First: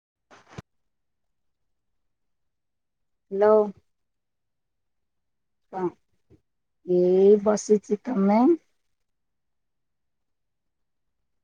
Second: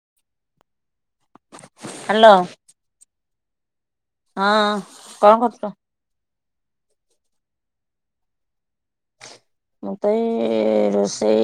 [inaudible] Hello. Hello. ହଁ। କଣ କରୁଛ? ଏଇ ବସିଛି। ତମେ? ମୁଁତ ଏଇ ରୋଷେଇ,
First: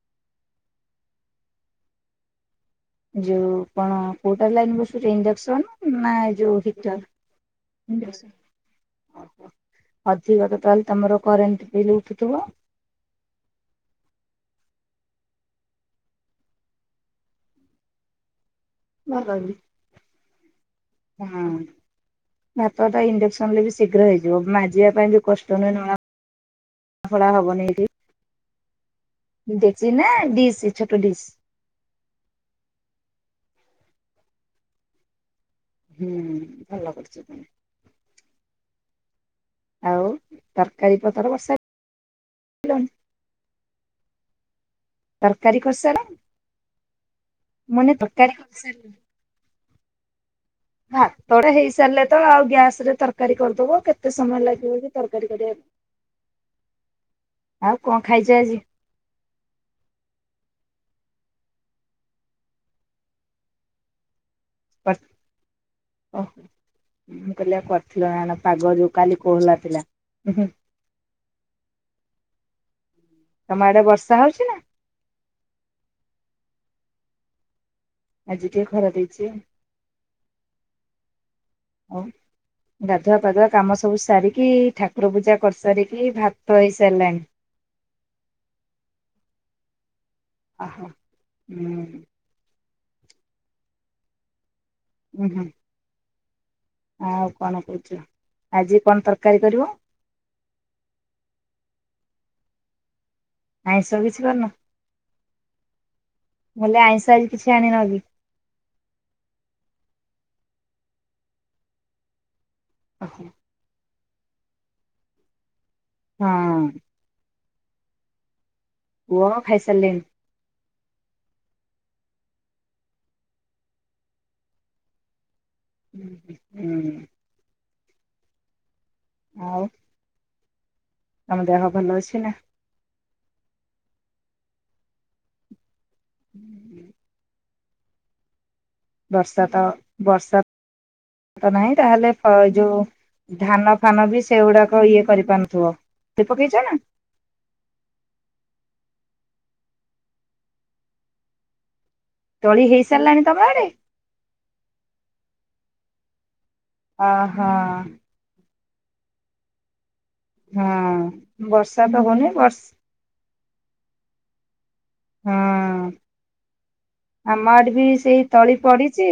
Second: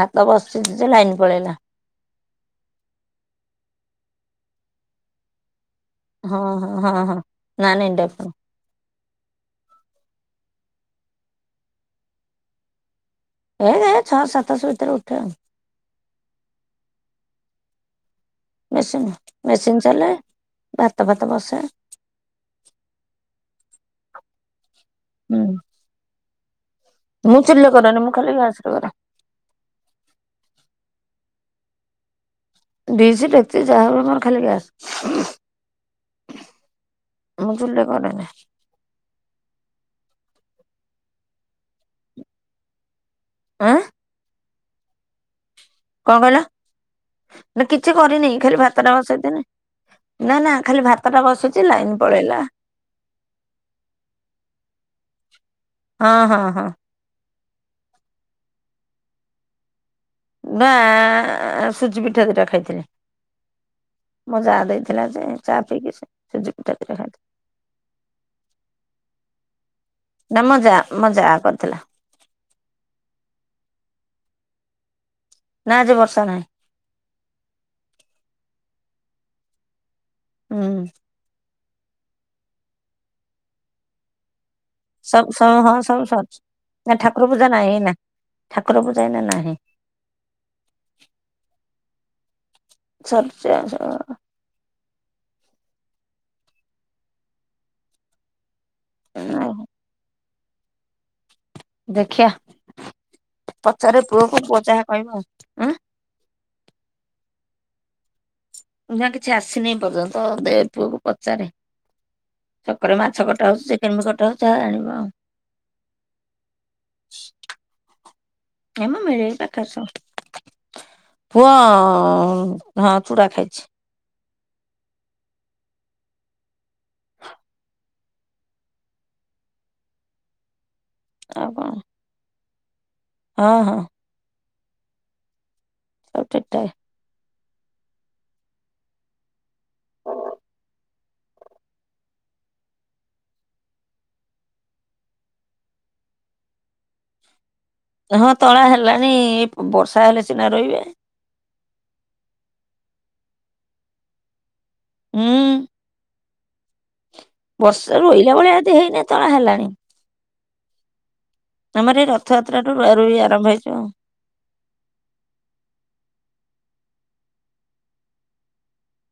ଭାତ ବସିଛି ଯେ ଲାଇନ୍ ପଳେଇଲା। ଯୋଉ କଣ, କୋଟର ଲାଇନ୍ ବସୁଛି ଇଣ୍ଡକ୍ସନ୍ ନା ଏଇ ହଁ ଯୋଉ ହଁ ହଁ ହଁ ନା ନାଇଁ ହିଟର। ଡାକୁନୁ ଓ ଅଧିକ ତ ତାହେଲେ ତମର କରେଣ୍ଟ ବିଲ୍ ଉଠୁଥିବ। ଏ ଏ ଛଅ ସାତଶହ ଭିତରେ ଉଠେ ଆଉ। ବେଶୀ ନୁହଁ ହଁ ମେସିନ୍ ଚାଲେ ଭାତ ଫାତ ବସେ। ଭାତ ଟା ଇଣ୍ଡକ୍ସନ ରେ ବି ଶୀଘ୍ର ହେଇଯିବ ମାଜିବା ପାଇଁ ବି ହୁଁ। କଷ୍ଟ ନୁହେଁ [unintelligible] ଫଳା ମୁଁ ଚୁଲି ରେ କରେନି ମୁଁ ଖାଲି ଗ୍ୟାସ୍ ରେ କରେ। ଡେଚି ନା ଡିସ୍ ଛୋଟ ଡିସ୍। ଡିସ ଡେଚି ଯାହା ହବ ଆମର ଖାଲି ଗ୍ୟାସ୍। ହୁଁ ଭଲ କରୁଛ ତମେ। ମୁଁ ଚୁଲିରେ କରେ। ଆଉ ତରକାରୀ ପତ୍ର ବସାଇ ଲନି? ଆଁ ତରକାରୀ କରି ସାର କଣ କହିଲ ନା କିଛି କରିନି ତରକାରୀ ଖାଲି କରିସାରିଲଣି? ଭାତଟା ବସେଇ ଥିଲି ନା ନା। ଖାଲି ଭାତଟା ବସିଛି ହେଇ ଲାଇନ ସାରିଲେ ତ ପଳେଇଲା ଆଉ ଗ୍ୟାସ ରେ ତରକ ତରକାରୀ କରିଦବୁ କେତେ ସମୟ ଲାଗିବ କି ତରକାରୀ କରିବାକୁ? ହଁ ହଁ ହଁ। ଆଉ କଣ ଖାଇଛ ଆଜି? ନା ସୁଜି ପିଠା ଦିଟା ଖାଇଥିଲି ମ ଯା ଦେଇଥିଲା ଯେ ଚା ପିଇକି ସେ ସୁଜି ପିଠା ଦି ଟା ମୁଁ କହିଲି ଆଉ କରିଥିଲ ନା କଣ ପାଗ ଯୋଉ କାଲି କୋହଲା ଥିଲା। ଉଁ ଖାଇଥିଲି। ହୁଁ ଆମ ଜା ମୋ ଜା କରିଥିଲା। ତମ ଆଡେ ବର୍ଷା ହଉଛି ନା? ନା ଆଜି ବର୍ଷା ନାହିଁ। ଆଜିି ଟିକେ ଖରା ଦେଇଚି। ହୁଁ। ଆଉ ଗାଧୁଆ ପାଦୁଆ କାମ ସବୁ ସାରିକି ଠାକ୍ କୁର ସବୁ ପୂଜା କରିସାରିକି, ଭାତ ହେଇସାରିଲାଣି। ଜା ନାହିଁ ନା, ଠାକୁର ପୂଜା ଏଇନା ନାହିଁ। ଅହୋ ହୁଁ। [unintelligible] ଉଁ ହୁଁ। ଆଉ କଣ କହୁଥିଲ, ଆଜି କଣ ତରକାରୀ ସବୁ କରିବ? ଦେଖିଆ ଆଇଁଷ ପଚାରେ କିଛି ପୁଅକୁ କରିନ, ପୁଅ ଯାହା କହିବ ଆଉ ମୁଁ କଲି ଆଇଁଷ ଆଜି କିଛି ଆଣ ନକି? ଉଛା କିଛି ଆସିନି ଏ ପର୍ଯ୍ୟନ୍ତ ଦେ ପୁଅକୁ ପଚାରେ। ଛକରେ ଓହୋ ମାଛ କଟା ହଉଛି, ଚିକେନ ବି କଟା ହଉଛି, ଯହା ଆଣିବ ଆଉ। ହଁ। ଏମ ପୁଅ ମିଳେଇ ପାଖରେ ସ ଖାଇସାରିଲେଣି। ପୁଅ ହଁ ପୁରା ଖାଇଛି। [inaudible] ଆଉ ତମ ଆଉ ଦେହ କଣ ଭଲ ଅଛି ନା? ହଁ ହଁ। ସବୁ ଠିକ ଠାକ୍। ବର୍ଷା ତ ବର୍ଷା ତ ନାହିଁ ତାହେଲେ ଏ ଯୋଉ ଧାନ ଫାନ ବି ସେଗୁଡାକ ଇଏ କରିପାରୁନଥିବ [unintelligible] ସେ ପକେଇଛ ନା? ହଁ ତଳା ହେଲାଣି ବର୍ଷା ହେଲେ ସିନା ରୋଇବେ। ତଳି ହେଇସାରିଲାଣି ତମ ଆଡ଼େ। ଉଁ ଓହୋ। ବର୍ଷା ରୁ ରୋଇଲା ଭଳିଆ ଏଦି ହେଇନି ତଳା ହେଲାଣି। ହଁ ବର୍ଷା ତ ଆମର ଏଇ ହଉନି ବର୍ଷ ରଥଯାତ୍ରାଟୁ ରୁଆ ରୁଇ ଆରମ୍ଭ ହେଇଜିବ। ହୁଁ ଆମ ଆଡ଼େ ବି ସେଇ ତଳି ପଡିଚି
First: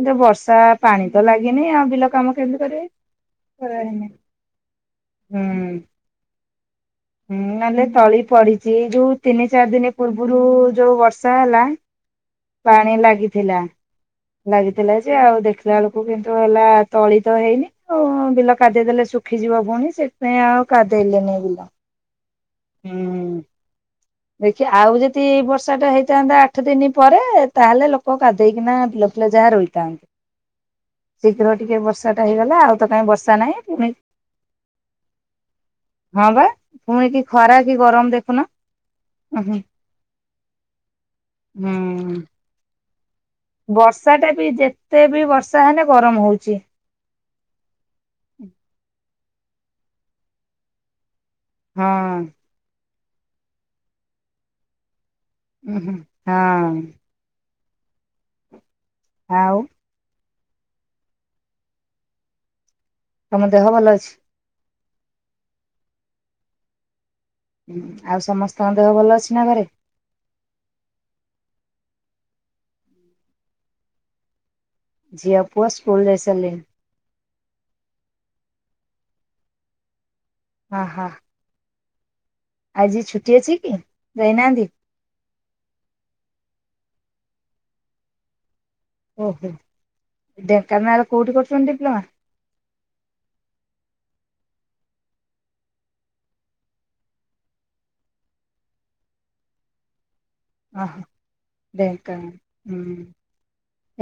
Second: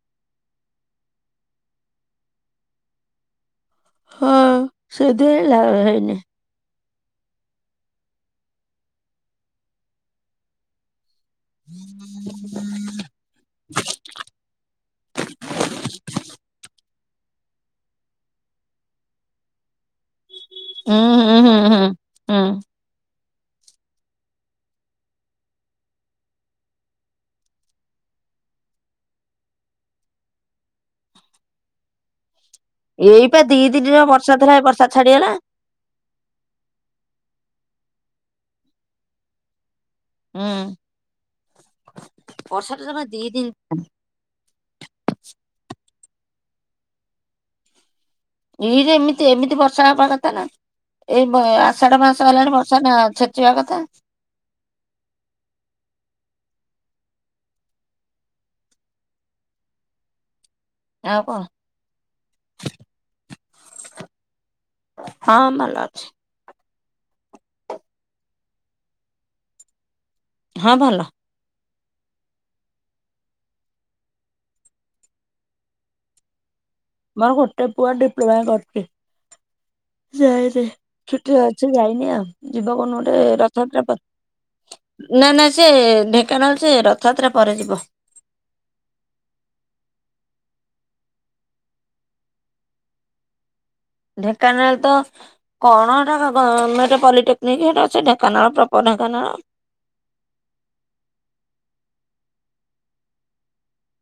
କିନ୍ତୁ ବର୍ଷା ପାଣି ତ ଲାଗିନି ଆଉ ବିଲ କାମ କେମିତି କରିବେ। କରାହେଇନି। ହଁ ସେଇଥି ପାଇଁ ହୁଁ ହେଲା ହେଇନି। ହୁଁ ମାନେ ତଳି ପଡ଼ିଚି ଏଇ ଯୋଉ ତିନି ଚାରି ଦିନ ପୂର୍ବରୁ ଯୋଉ ବର୍ଷ୍ ଷା ହେଲା ପାଣି ଲାଗିଥିଲା। ଲାଗିଥିଲା ଯେ ଆଉ ଦେଖିଲା ବେଳକୁ କିନ୍ତୁ ହେଲା ତଳି ତ ହେଇନି। ଓଁ, ବିଲ କାଦେଇ ଦେଲେ ଶୁଖିଯିବ ପୁଣି ସେଥିପାଇଁ ଆଉ ହୁଁ ହୁଁ କାଦେଇଲେନି ହୁଁ ବିଲ। ହୁଁ ହୁଁ। ହୁଁ। ଦେଖିଆ ଆଉ ଯଦି ବର୍ଷା ଟା ହେଇଥାନ୍ତା ଆଠ ଦିନି ପରେ ତାହେଲେ ଲୋକ କାଦେଇକିନା ବିଲ ଫିଲ ଯାହା ରୋଇଥାନ୍ତେ ଶୀଘ୍ର ଟିକେ ବର୍ଷା ଟା ହେଇଗଲା ଆଉ। ତ କାଇଁ ବର୍ଷା ଏଇପା ନାହିଁ ଦି ପୁଣି ଦିନର ବର୍ଷା ଧରା ଏ ବର୍ଷା ଛାଡ଼ିଗଲା। ହଁ ବା, ପୁଣି କି ଖରା କି ଗରମ ଦେଖୁନ ଉଁ ହୁଁ। ହୁଁ, ହୁଁ। ବର୍ଷା ଟା ଜମା ଦି ଦିନ୍‌ ବର୍ଷା ଟା ବି, ଯେତେ ବି ବର୍ଷା ହେଲେ ଗରମ ହଉଛି। ଏଇ ଯେମିତି ଏମିତି ବର୍ଷା ହବା କଥା ନା, ଏଇ ବ ଆଷାଢ଼ ହଁ। ମାସ ହେଲାଣି ବର୍ଷା ନା ଛେ ଚିବା କଥା। ଉ ହୁଁ, ହଁ। ଆଉ? ଆଉ କଣ? ତମ ଦେହ ଭଲ ଅଛି? ହଁ ଭଲ ଅଛି। ଉଁ ଆଉ ସମସ୍ତଙ୍କ ଦେହ ଭଲ ଅଛି ନା ଘରେ? ହଁ ଭଲ। ଝିଅ ପୁଅ ସ୍କୁଲ ଯାଇସାରିଲେଣି? ମୋର ଗୋଟେ ପୁଅ ଡିପ୍ଲମା କରୁଛି ଯାଇନି ହଁ ହଁ ଛୁଟି ରେ ଅ ଛି ଯାଇନି ଆଉ ଯିବା କୋଉଦିନ ଆଜି ଗୋଟେ ଛୁଟି ଅଛି କି? ରଥଯାତ୍ରା ପ ଯାଇନାହାନ୍ତି ନା ନା ସେ ଢେଙ୍କାନାଳ ସେ ରଥଯାତ୍ରା ପରେ ଯିବ। ଓହୋ ଢେଙ୍କାନାଳ କୋଉଠି କରୁଛନ୍ତି ଡିପ୍ଲୋମା? ଢେଙ୍କାନାଳ ତ କଣ ହେଟା ଗ-ଗମେଣ୍ଟେ ପଲିଟେକ୍ନିକ୍ ହେଟା ଅଛି ଢେଙ୍କାନାଳ ପ୍ରପର ଢେଙ୍କାନାଳ। ଓ ହୋ ଢେଙ୍କାନାଳ ହୁଁ।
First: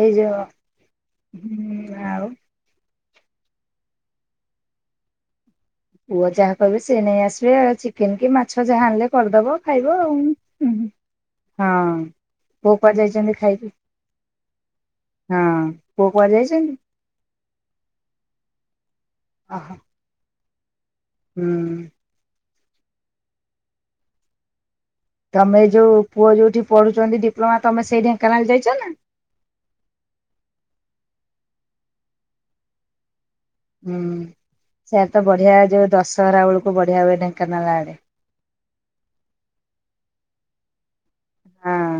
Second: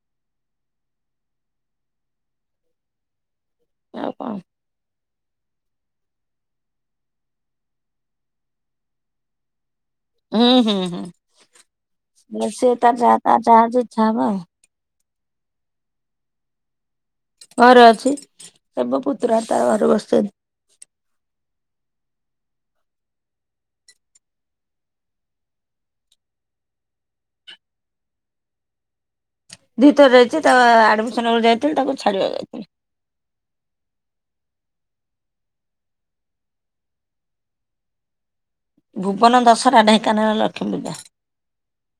ଏଇ ଯୋଉ ହୁଁ ଆଉ? ଆଉ କଣ? ପୁଅ ଯାହା କହିବେ ସେ ନେଇ ଆସିବେ ଚିକେନ୍ କି ମାଛ ଯାହା ଆଣିଲେ କରିଦବ। ହଁ ହୁଁ ହୁଁ ହୁଁ। ସେ ପୁଅ ତା କୁଆଡ଼େ ଯା ତା ଯାଇଛନ୍ତି ଯାହା ଖାଇକି? ଯେ ଇଚ୍ଛା ହବ ଆଉ ହଁ ପୁଅ କୁଆଡ଼େ ଯାଇଛନ୍ତି? ଘରେ ଅଛି ଏ ମୋ ପୁତୁରାର ତାର ଓହୋ ଘରେ ବସିଛନ୍ତି। ହୁଁ। ତମେ ଏ ଯୋଉ ପୁଅ ଯୋଉଠି ପଢ଼ୁଛନ୍ତି ଡିପ୍ଲୋମା ତମେ ସେଇ ଢେଙ୍କାନାଳ ଯାଇଛ ନା? ଦି ଥର ଯାଇଛି ତା ଆଡମିସନ ବେଳକୁ ଯାଇଥିଲି ତାକୁ ଛାଡ଼ିବାକୁ ଯାଇଥିଲି। ହୁଁ ସେଆଡ଼େ ତ ବଢ଼ିଆ ଯୋଉ ଦଶହରା ବେଳକୁ ବଢ଼ିଆ ହୁଏ ଢେଙ୍କାନାଳ ଆଡ଼େ। ଭୁବନ ଦଶହରା ଢେଙ୍କାନାଳ ଲକ୍ଷ୍ମୀ ପୂଜା। ହଁ।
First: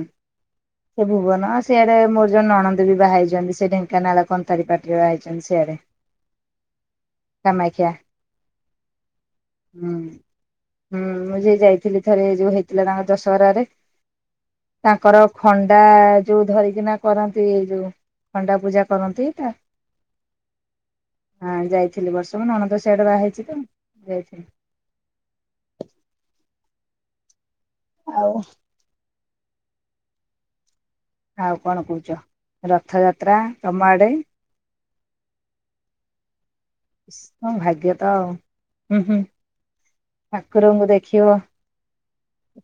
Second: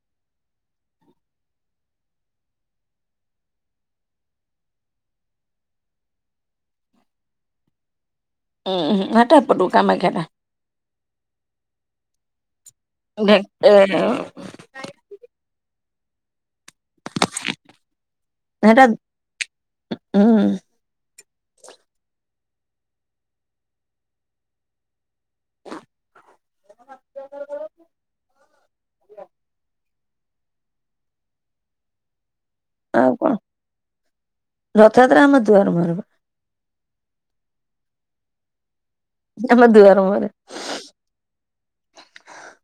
ସେ ଭୁବନ ସେଆଡ଼େ ମୋର ଜଣେ ନଣନ୍ଦ ବି ବାହା ହେଇଛନ୍ତି ସେ ଢେଙ୍କାନାଳ କନ୍ତା ମରୀପାଟିରେ ବାହା ହେଇଛନ୍ତି ସିଆଡ଼େ। କାମାକ୍ଷା। ଉଁ ହୁଁ। [unintelligible] ହୁଁ କାମାକ୍ଷାଟା। ହୁଁ ମୁଁ ଯେ ଯାଇଥିଲି ଥରେ ଏ ଯୋଉ ହେଇ ଥିଲା ତାଙ୍କ ଢେ ଦଶହରାରେ ଏ ତାଙ୍କର ଖଣ୍ଡା ଯୋଉ ଧରିକିନା କରନ୍ତି ଏଇ ଯୋଉ ଖଣ୍ଡା ହେଟା ପୂଜା କରନ୍ତି ତା ହୁଁ ହଁ ଯାଇଥିଲି ଏବର୍ଷ ମୋନଣନ୍ଦ ସିଆଡ଼େ ବାହା ହେଇଚିତ। ଯାଇଥିଲି। [unintelligible] ଆଉ। ଆଉ କଣ କହୁଛ ଆଉ କଣ ରଥଯାତ୍ରା ତମ ଆଡ଼େ? ରଥଯାତ୍ରା ଆମ ଦୁଆର ମୁହଁରେପା। ଇସ୍ ତମ ଭାଗ୍ୟତ ଆଉ ହୁଁ ହୁଁ। ଆମ ଦୁଆର ମୁହଁରେ। ଠାକୁରଙ୍କୁ ଦେଖିବ।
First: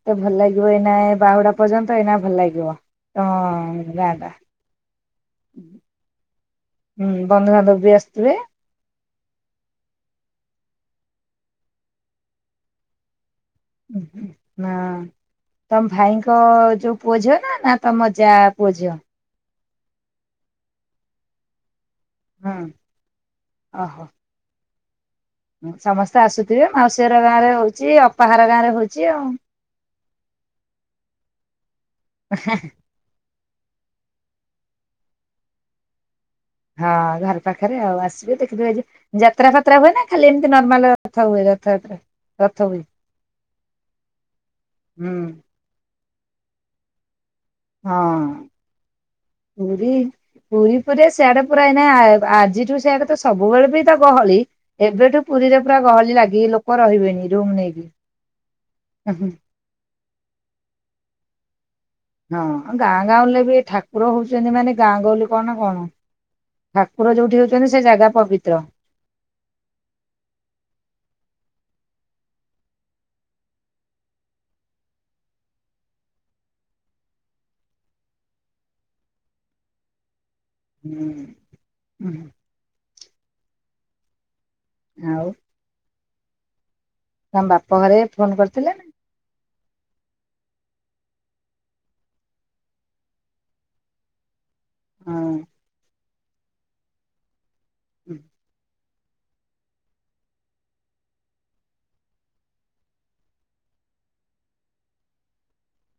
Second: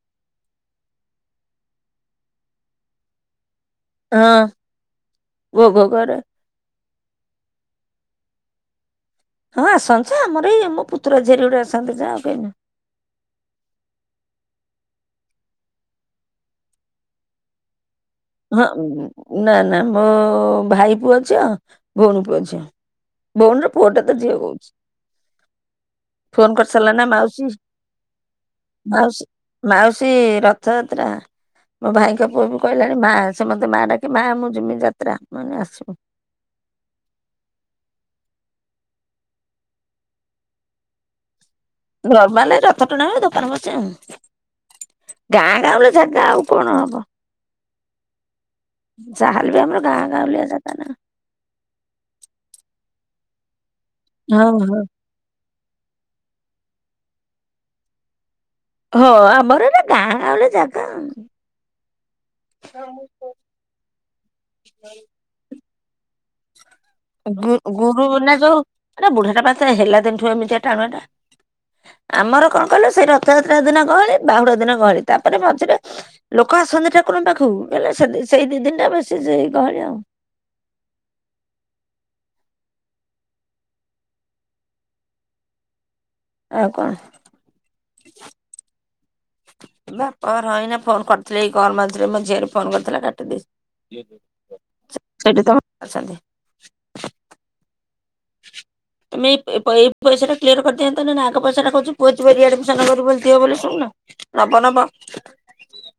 ତ ଭଲ ଲାଗିବ ଏଇନା ବାହୁଡ଼ା ପର୍ଯ୍ୟନ୍ତ ଏଇନା ଭଲ ଲାଗିବ ତମ ଗାଁଟା ହଁ ଭୋଗ କରେ। ବନ୍ଧୁବାନ୍ଧବବି ଆସିଥିବେ? ହଁ ଆସନ୍ତି ଆମର ଏଇ ମୋ ପୁତୁରା ଝିଆରୀ ଗୁରେ ଅସନ୍ତି ଯାହା ଆଉ କେହି ନାହେଁ। ଉଁ ହୁଁ ହଁ ତମ ଭାଇଙ୍କ ଯୋଉ ପୁଅ ଝିଅନା ନା ତମ ଯା ହଁ ପୁଅ ଝିଅ? ନା ନା ମୋ ଭାଇ ପୁଅ ଝିଅ ଭଉଣୀ ପୁଅ ହଁ ଝିଅ ଭଉଣୀର ଓହୋ ପୁଅଟେତ ଝିଅ କହୁଚି। ସମସ୍ତେ ଆସୁଥିବେ ମାଉସୀ ଘର ଗାଁରେ ହଉଚି ଅପା ଘର ଗାଁରେ ହଉଚି ମାଉସୀ ଆଉ। ମାଉସୀ ରଥଯାତ୍ରା ମୋ ଭାଇଙ୍କ ପୁଅବି କହିଲା ମାଁ ସେମତେ ମାଁଡାକେ ମାଁ ମୁଜିମି ଯାତ୍ରା ମୁକହିଲି ଆସିବୁ। ହଁ ଘର ପାଖରେ ଆଉ ଆସିବେ ଦେଖି ଦୁଖାକି ଯାତ୍ରା ଫାତ୍ରା ହୁଏନା ଖାଲି ଏମତି ନର୍ମାଲ ଥ ହୁଏ ରଥଯାତ୍ରା ନର୍ମାଲ ରଥ ଟଣାହୁଏ ଦୋକାନ ବସେ ଆଉ ହୁଁ ଗାଁ [unintelligible] ଆଉ କଣ ହବ। ହଁ ଯାହାହେଲେ ବି ଆମର ପୁରୀ ଗାଁ ଗାଉଁଲିଆ ଜାଗା ପୁରୀ ନା। ପୁରା ସେଆଡ଼େ ପୁରା ଏଇନା ଆ ଆଜିଠୁ ସେଆଡ଼େତ ସବୁବେଳେବିତ ଗହଳି ହଁ ହଁ। ଏବେଠୁ ପୁରୀରେ ପୁରା ଗହଳି ଲାଗିିକି ଲୋକ ରହିବେଣି ରୁମ୍ ନେଇକି। ହଁ ଆମର ଏରା ଗାଁଗଳି ଜାଗା। ହଁ ଆଉ ଗାଁଗାଉଲିବି ଠାକୁର ହଉଛନ୍ତି ମାନେ ଗାଁଗହଳି କଣ କଣ। ଠାକୁର ଯୋଉଠି ଗୁ ହଉଛନ୍ତି ଗୁରୁ ସେଜାଗା ନା ଯୋଉ ପବିତ୍ର। ଏଟା ବୁଢ଼ା ଟାପା ତାହେଲା ଦିନଠୁ ଏମିତିଆ ଟାଣୁଆଟା। ଆମର କଣ କହିଲ ସେଇ ରଥଯାତ୍ରା ଦିନ ଗହଳି ବାହୁଡ଼ା ଦିନ ଗହଳି ତାପରେ ମଝିରେ ଲୋକ ଆସନ୍ତି ଠାକୁରଙ୍କ ପାଖକୁ ହେଲେ ସେ ସେଇ ଦିଦିନଟା ବେଶୀ ସେଇ ଗହଳି ଆଉ। ହୁଁ ହୁଁ। ଆଉ। ଆଉ କଣ? ତମ ବାପ ଘରେ ଫୋନ୍ କରିଥିଲେନା? ବାପ ଘର ହଇନା ଫୋନ୍ କରିଥିଲେ ଏଇ ଗରମାରେ ମୋ ଝିଅରେ ଫୋନ୍ କରିଥିଲା କାଟି ଦେଇଚି। ସେଠି [unintelligible] ହଁ। ତମ ଅଛନ୍ତି। ହୁଁ। ତମେ ଏ ପ ଏଇ ଏଇ ଏଇସା ଟା କ୍ଲିୟର କରିଦିଅନ୍ତନିନା ଆଗ ପଇସାଟା କୋଉଠି ପୁଅ ଜିବ ରିଆଡ଼ମିଶନ କରିବ ବୋଲି ଦିିଅ ବୋଲି ଶୁଣୁନ। ଲାବ ନବ [inaudible]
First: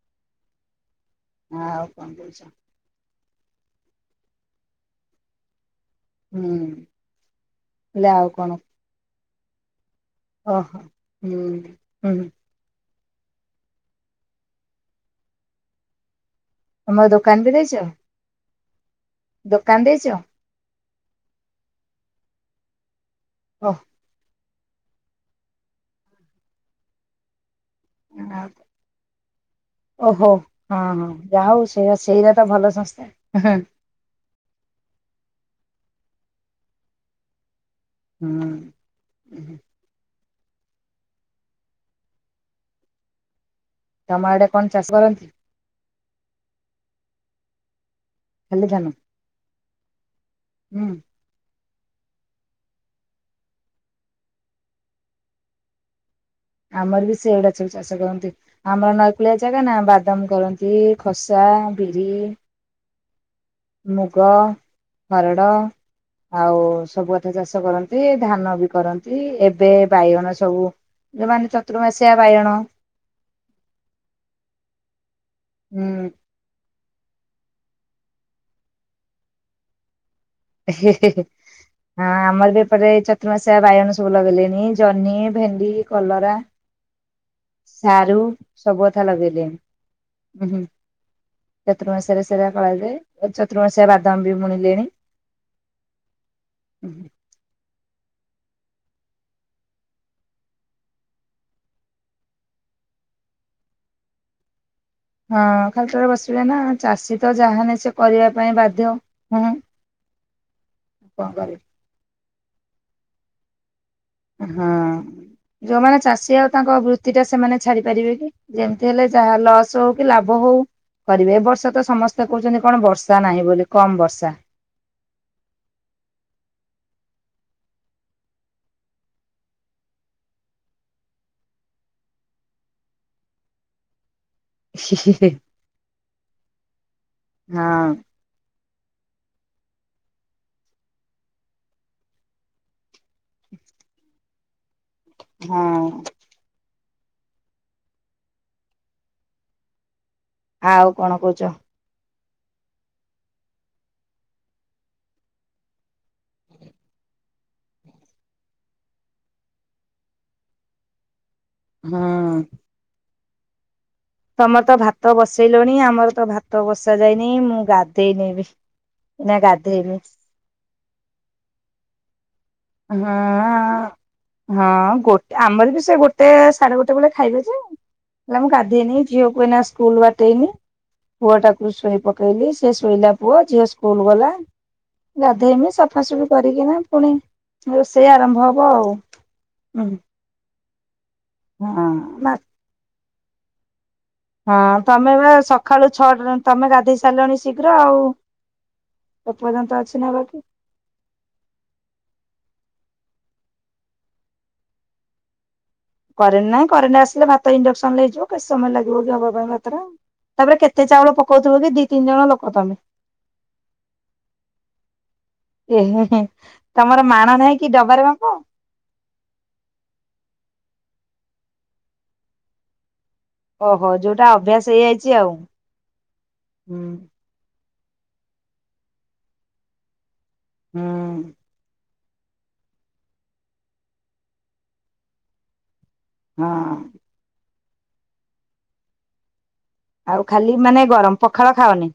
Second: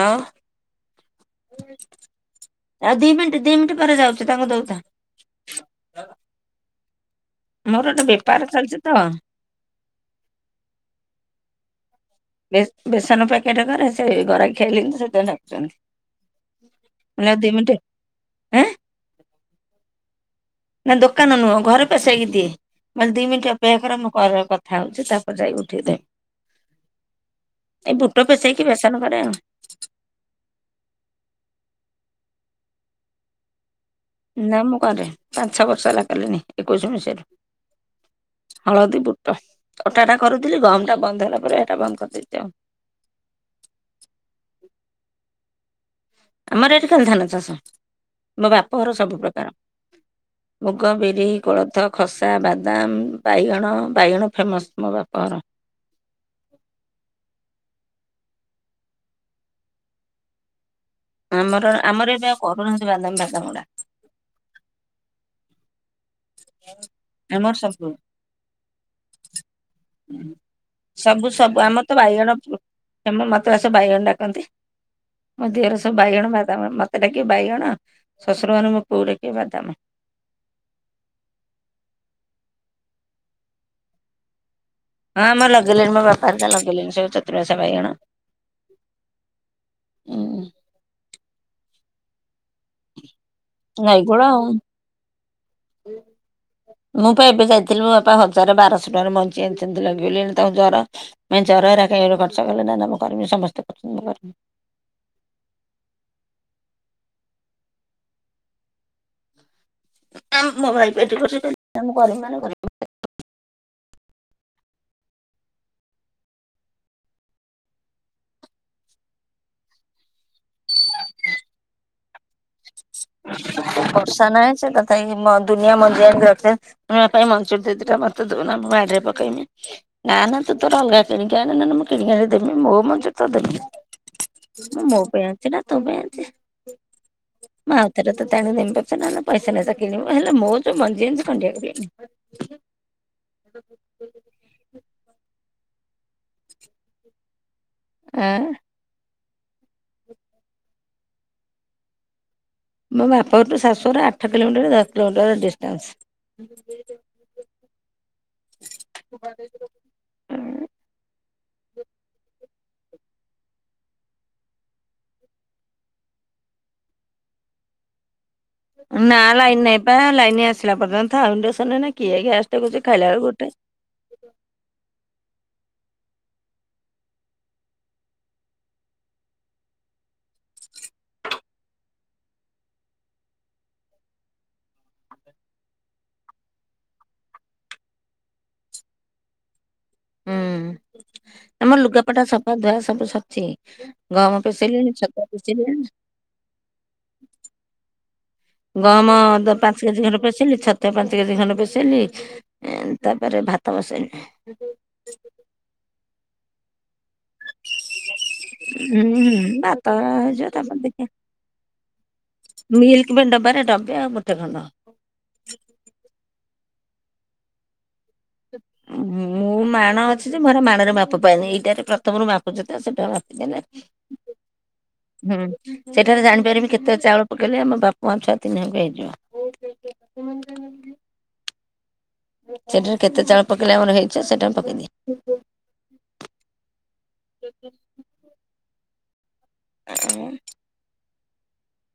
ଆଉ? ଆଉ କଣ ଦେଇଚ? ଆଉ ଦି ମିନିଟ୍ ଦି ମିନିଟ୍ ପରେ ଯାଉଚି ତାଙ୍କୁ ଦଉଥା। ହୁଁ। ମୋର ଗୋଟେ ହେଲେ ଆଉ କଣ ବେପାର ଚାଲିଚିତ। ଓହୋ ହୁଁ ହୁଁ। ବେସ୍ ବେସନ ପ୍ୟାକେଟ କରେ ସେଗରାଖି ଆଇଲେଣିତ ସେଇଥିପାଇଁ ତମର ଡାକୁଚନ୍ତି। [unintelligible] ଦୋକାନ ବି ଦି ଦେଇଛ ମିନିଟି ଏଁ। ଦୋକାନ ଦେଇଛ? ନା ଦୋକାନ ନୁହଁ ଘରେ ପେସେଇକି ଦିଏ ମାନେ ଦି ମିନିଟ ଓହ। ଅପେକ୍ଷା କର ମୁଁ କରେ କଥ ଥା ହଉଛି ତାପରେ ଯାଇ ଉଠେଇ ଦଉ ଏଇ ବୁଟ ପେସେଇକି ବେସନ କରେ ଆଉ ଓହୋ ହଁ ହଁ ଯା ହଉ ସେ ପେସେଇବାଟା ତ ଭଲ ସଂସ୍ଥା। ନା ମୁଁ କରେ ପାଞ୍ଚ ଛଅ ବର୍ଷ ହେଲା କଲିଣିି ଏକୋଇଶି ମସିହାରୁ ହୁଁ। ହଳଦୀ, ବୁଟ ଅଟାଟା କରୁଥିଲି ଗହମଟା ବନ୍ଦ ହେଲା ପରେ ହେଇଟା ବନ୍ଦ କରିଦେଇଛି ଆଉ। ତମ ଆଡେ କଣ ଚାଷ କରନ୍ତି? ଆମର ଏଠି ଖାଲି ଧାନ ଚାଷ ମୋ ଖାଲି ବାପଘର ଧାନ? ସବୁ ପ୍ରକାର ମୁଗ, ହୁଁ ବିରି, କୋଳଥ ଖସା, ବାଦାମ, ବାଇଗଣ, ବାଇଗଣ ଫେମସ୍ ମୋ ବାପଘର। ଆମର ବି ସେଇଗୁଡା ସବୁ ଚାଷ କରନ୍ତି ଆମର ନଈକୂଳିଆ ଜାଗା ନା ବାଦାମ କରନ୍ତି। [unintelligible] ଖସା, ଆମର ଆମର ବିରି [unintelligible] ବାଦାମ, ବାଦାମ ଗୁଡା। ମୁଗ, ହରଡ଼ ଆଉ ସବୁ କଥା ଆମର ଚାଷ ସବୁ କରନ୍ତି ଧାନ ବି କରନ୍ତି ଏବେ ବାଇଗଣ ସବୁ ଯୋଉମାନେ ଚତୁର୍ମାଶିଆ ବାଇଗଣ ଏ ମା ମତେ ବା ସବୁ ବାଇଗଣ ଡାକନ୍ତି, ମୋ ଦିହର ଉଁ ସବୁ ବାଇଗଣ ବାଦାମ ମତ ତେ ଡାକିବେ ବାଇଗଣ, ଶ୍ୱଶୁର ମାନେ ମୋ ପୁଅ କୁ ଡାକିବେ ବାଦାମ। ହଁ ଆମର ବି ଏପଟେ ଚତୁର୍ମାସିଆ ବାଇଗଣ ସବୁ ଲଗେଇଲେଣି ଜହ୍ନି, ହଁ ଆମର ଭେଣ୍ଡି, ଲଗେଇଲେଣି ମୋ ବାପା କଲରା, ହେରିକା ଲଗେଇଲେଣି ସବୁ ଚତୁରମାସିଆ ବାଇଗଣ ସାରୁ ସବୁ କଥା ଲଗେଇଲେଣି। ଉଁ ହୁଁ ହୁଁ। ଚତୁର୍ମାସରେ ସେରା କରାଯାଏ ଚତୁର୍ମାସରେ ନଈକୂଳ ବାଦାମ ବି ଆଉ। ବୁଣିଲେଣି। ମୁଁ ପା ଏବେ ଯାଇଥିଲି ମୋ ବାପା ହ ଜାରେ ବାରଶହ ଟଙ୍କାର ମଞ୍ଜି ଆଣିଚନ୍ତି ଲଗେଇଲେଣି ତାଙ୍କୁ ଜର ନାଇଁ ଜର ହେରାକେ [unintelligible] ନା ନା ମୁଁ କରମି ସମସ୍ତେ କରୁଛନ୍ତି ମୁଁ କରମି। ହଁ ଖାଲିଟାରେ ବସିବେ ନା ଚାଷୀ ତ ଯାହା ହେନେ ସେ କରିବା ପାଇଁ ବାଧ୍ୟ ହୁଁ। ଆ ମୋ ଭାଇ ପାଟି କରିବେ [unintelligible] ମୁଁ କରିମି ମାନେ କରିମି। ହଁ ଯୋଉମାନେ ଚାଷୀ ଆଉ ତାଙ୍କ ବୃତ୍ତିଟା ସେମାନେ ଛାଡି ପାରିବେ କି? ଯେମତି ହେଲେ ଯାହା ଲସ୍ ହଉ କି ଲାଭ ହଉ କରିବେ ଏ ବର୍ଷ ତ ସମସ୍ ସ୍ତେ କହୁଛନ୍ତି କଣ ବର୍ଷା ନାହିଁ ବୋଲି କମ ବର୍ଷା କାଇଁକି ମ ଦୁନିଆ ମଞ୍ଜି ଆଣିକି ରଖେ ମୋ ବାପା ବି ମଞ୍ଜି ଦି ଦିଟା ମତେ ଦଉନ ମୁଁ ବାଡିରେ ପକେଇମି। ନାଁ ନାଁ ତୁ ତୋର ଅଲଗା କିଣିକି ଆଣେ ନା ନା ମୁଁ କିଣିକି ଆଣିକି ଦେବିନି ମୋ ମଞ୍ଜି ତୋତେ ଦେବିନି। ମୁଁ ହି ମୋ ହି ପାଇଁ ହି ଆଣିଛି ନା ତୋ ପାଇଁ ଆଣିଚି? ମୁଁ ଆଉ ହଁ ଥରେ ତୋତେ ଆଣିକି ଦେମି ପଛେ ନା ନା ପଇସା ନୁହେଁ ତୁ କିଣିବୁ ହେଲେ ମୋର ଯୋଉ ମଞ୍ଜି ଆଣିଚି ଖଣ୍ତିଏ [unintelligible] ହ ହଁ। ଆଁ। ଆଉ କଣ କହୁଛ? ମୋ ବାପ ଘରଠୁ ଶାଶୁର ଆଠ କିଲୋମିଟର ଦଶ କିଲୋମିଟରର ଡିଷ୍ଟାନ୍ସ ହୁଁ। ହଁ। ତମର ତ ଭାତ ବସେଇଲଣି ଆମର ତ ଭାତ ବସା ଯାଇନି ମୁଁ ଗାଧେଇ ନାଇଁ ବି। ନା ଲାଇନ ନାଇଁ ବା ଲାଇନି ଆସିଲା ପର୍ଯ୍ୟନ୍ତ ଥା ଆଉ ଇଣ୍ଡକ୍ସନ୍ ରେ ଏଇନା କିଏ ଗ୍ୟାସ୍ ହଁ ଆଉ। ହଁ ଗୋଟେ ଆମର ବି ସେ ଗୋଟେ ସାଡେ ଗୋଟେ ବେଳେ ଖାଇବେ ଯେ ନା ମୁଁ ଗାଧେଇନି ଆଉ ଝିଅକୁ ଏଇନା ସ୍କୁଲ ପଥେଇନି। ପୁଅଟା କୁ ଶୋଇ ପକେଇଲି ସିଏ ଶୋଇଲା ପୁଅ ଝିଅ ସ୍କୁଲ ଗଲା ଗାଧେଇମି ସଫାସଫି କରିକିନା ପୁଣି ରୋଷେଇ ଆରମ୍ଭ ହବ ଆଉ। ହୁଁ। ଆମର ଲୁଗାପଟା ମା ସଫା ଧୁଆ ସବୁ ସରଚି। ହଁ ତମେ ବା ସକାଳୁ ଛଅଟ ତମେ ଗାଧେଇ ସାରିଲଣି ଶୀଘ୍ର ଆଉ। ଗହମ ଦ ଏପର୍ଯ୍ୟନ୍ତ ପାଞ୍ଚ ଅଛି କେଜି ନା [unintelligible] ବାକି। ପେଶିଲି ଛତ ପାଞ୍ଚ କେଜି ଖଣ୍ଡେ ପେସେଇଲି ଏଁ ତାପରେ ଭାତ ବସେଇଲି। କରେନ ନାଇଁ କରେଣ୍ଟ ଆସିଲେ ଭାତ ଇଣ୍ଡକ୍ସନରେ ହେଇଯିବ। କେତ୍ ସମୟ ଲାଗିବ କି ହବା ହୁଁ ପାଇଁ ଭାତ ଟା ହେଇଯିବ ତାପରେ କେତେ ଦେଖିବା ଚାଉଳ ପକଉଥିବ କି ଦି ତିନି ଜଣ ଲୋକ ତମେ ମିଲ୍କ ମେଡ ଡବାରେ ଡବେ ଆଉ ମୁଠେ ଖଣ୍ଡ। [unintelligible] ତମର ମାଣ ନାହିଁ କି ଡବାରେ ମାପ? ମୁଁ ମାଣ ଅଛି ଯେ ମୁଁ ହେରା ମାଣରେ ମାପ ପାଏନି ଏଇଟାରେ ପ୍ରଥମରୁ ମାପୁଚୁ ତ ସେଟା ମା ଓହୋ ଯୋଉଟା ଅଭ୍ୟାସ ହେଇଯାଇଛି ଆଉ। [unintelligible] ସେଟାରେ ଜାଣିପାରିବି ହୁଁ କେତେ ଚାଉଳ ପକେଇଲେ ଆମ ବାପା ମା ଛୁଆ ତିନିହାକୁ ହେଇଯିବ। ହୁଁ ସେଟାରେ କେତେ ଚାଉଳ ପକେଇଲେ ଆମର ହେଇଯାଏ ସେଟା ମୁଁ ପକେଇଦିଏ। ହଁ [inaudible] ଆଉ ଖାଲି ମାନେ ଗରମ ପଖାଳ ଖାଅନି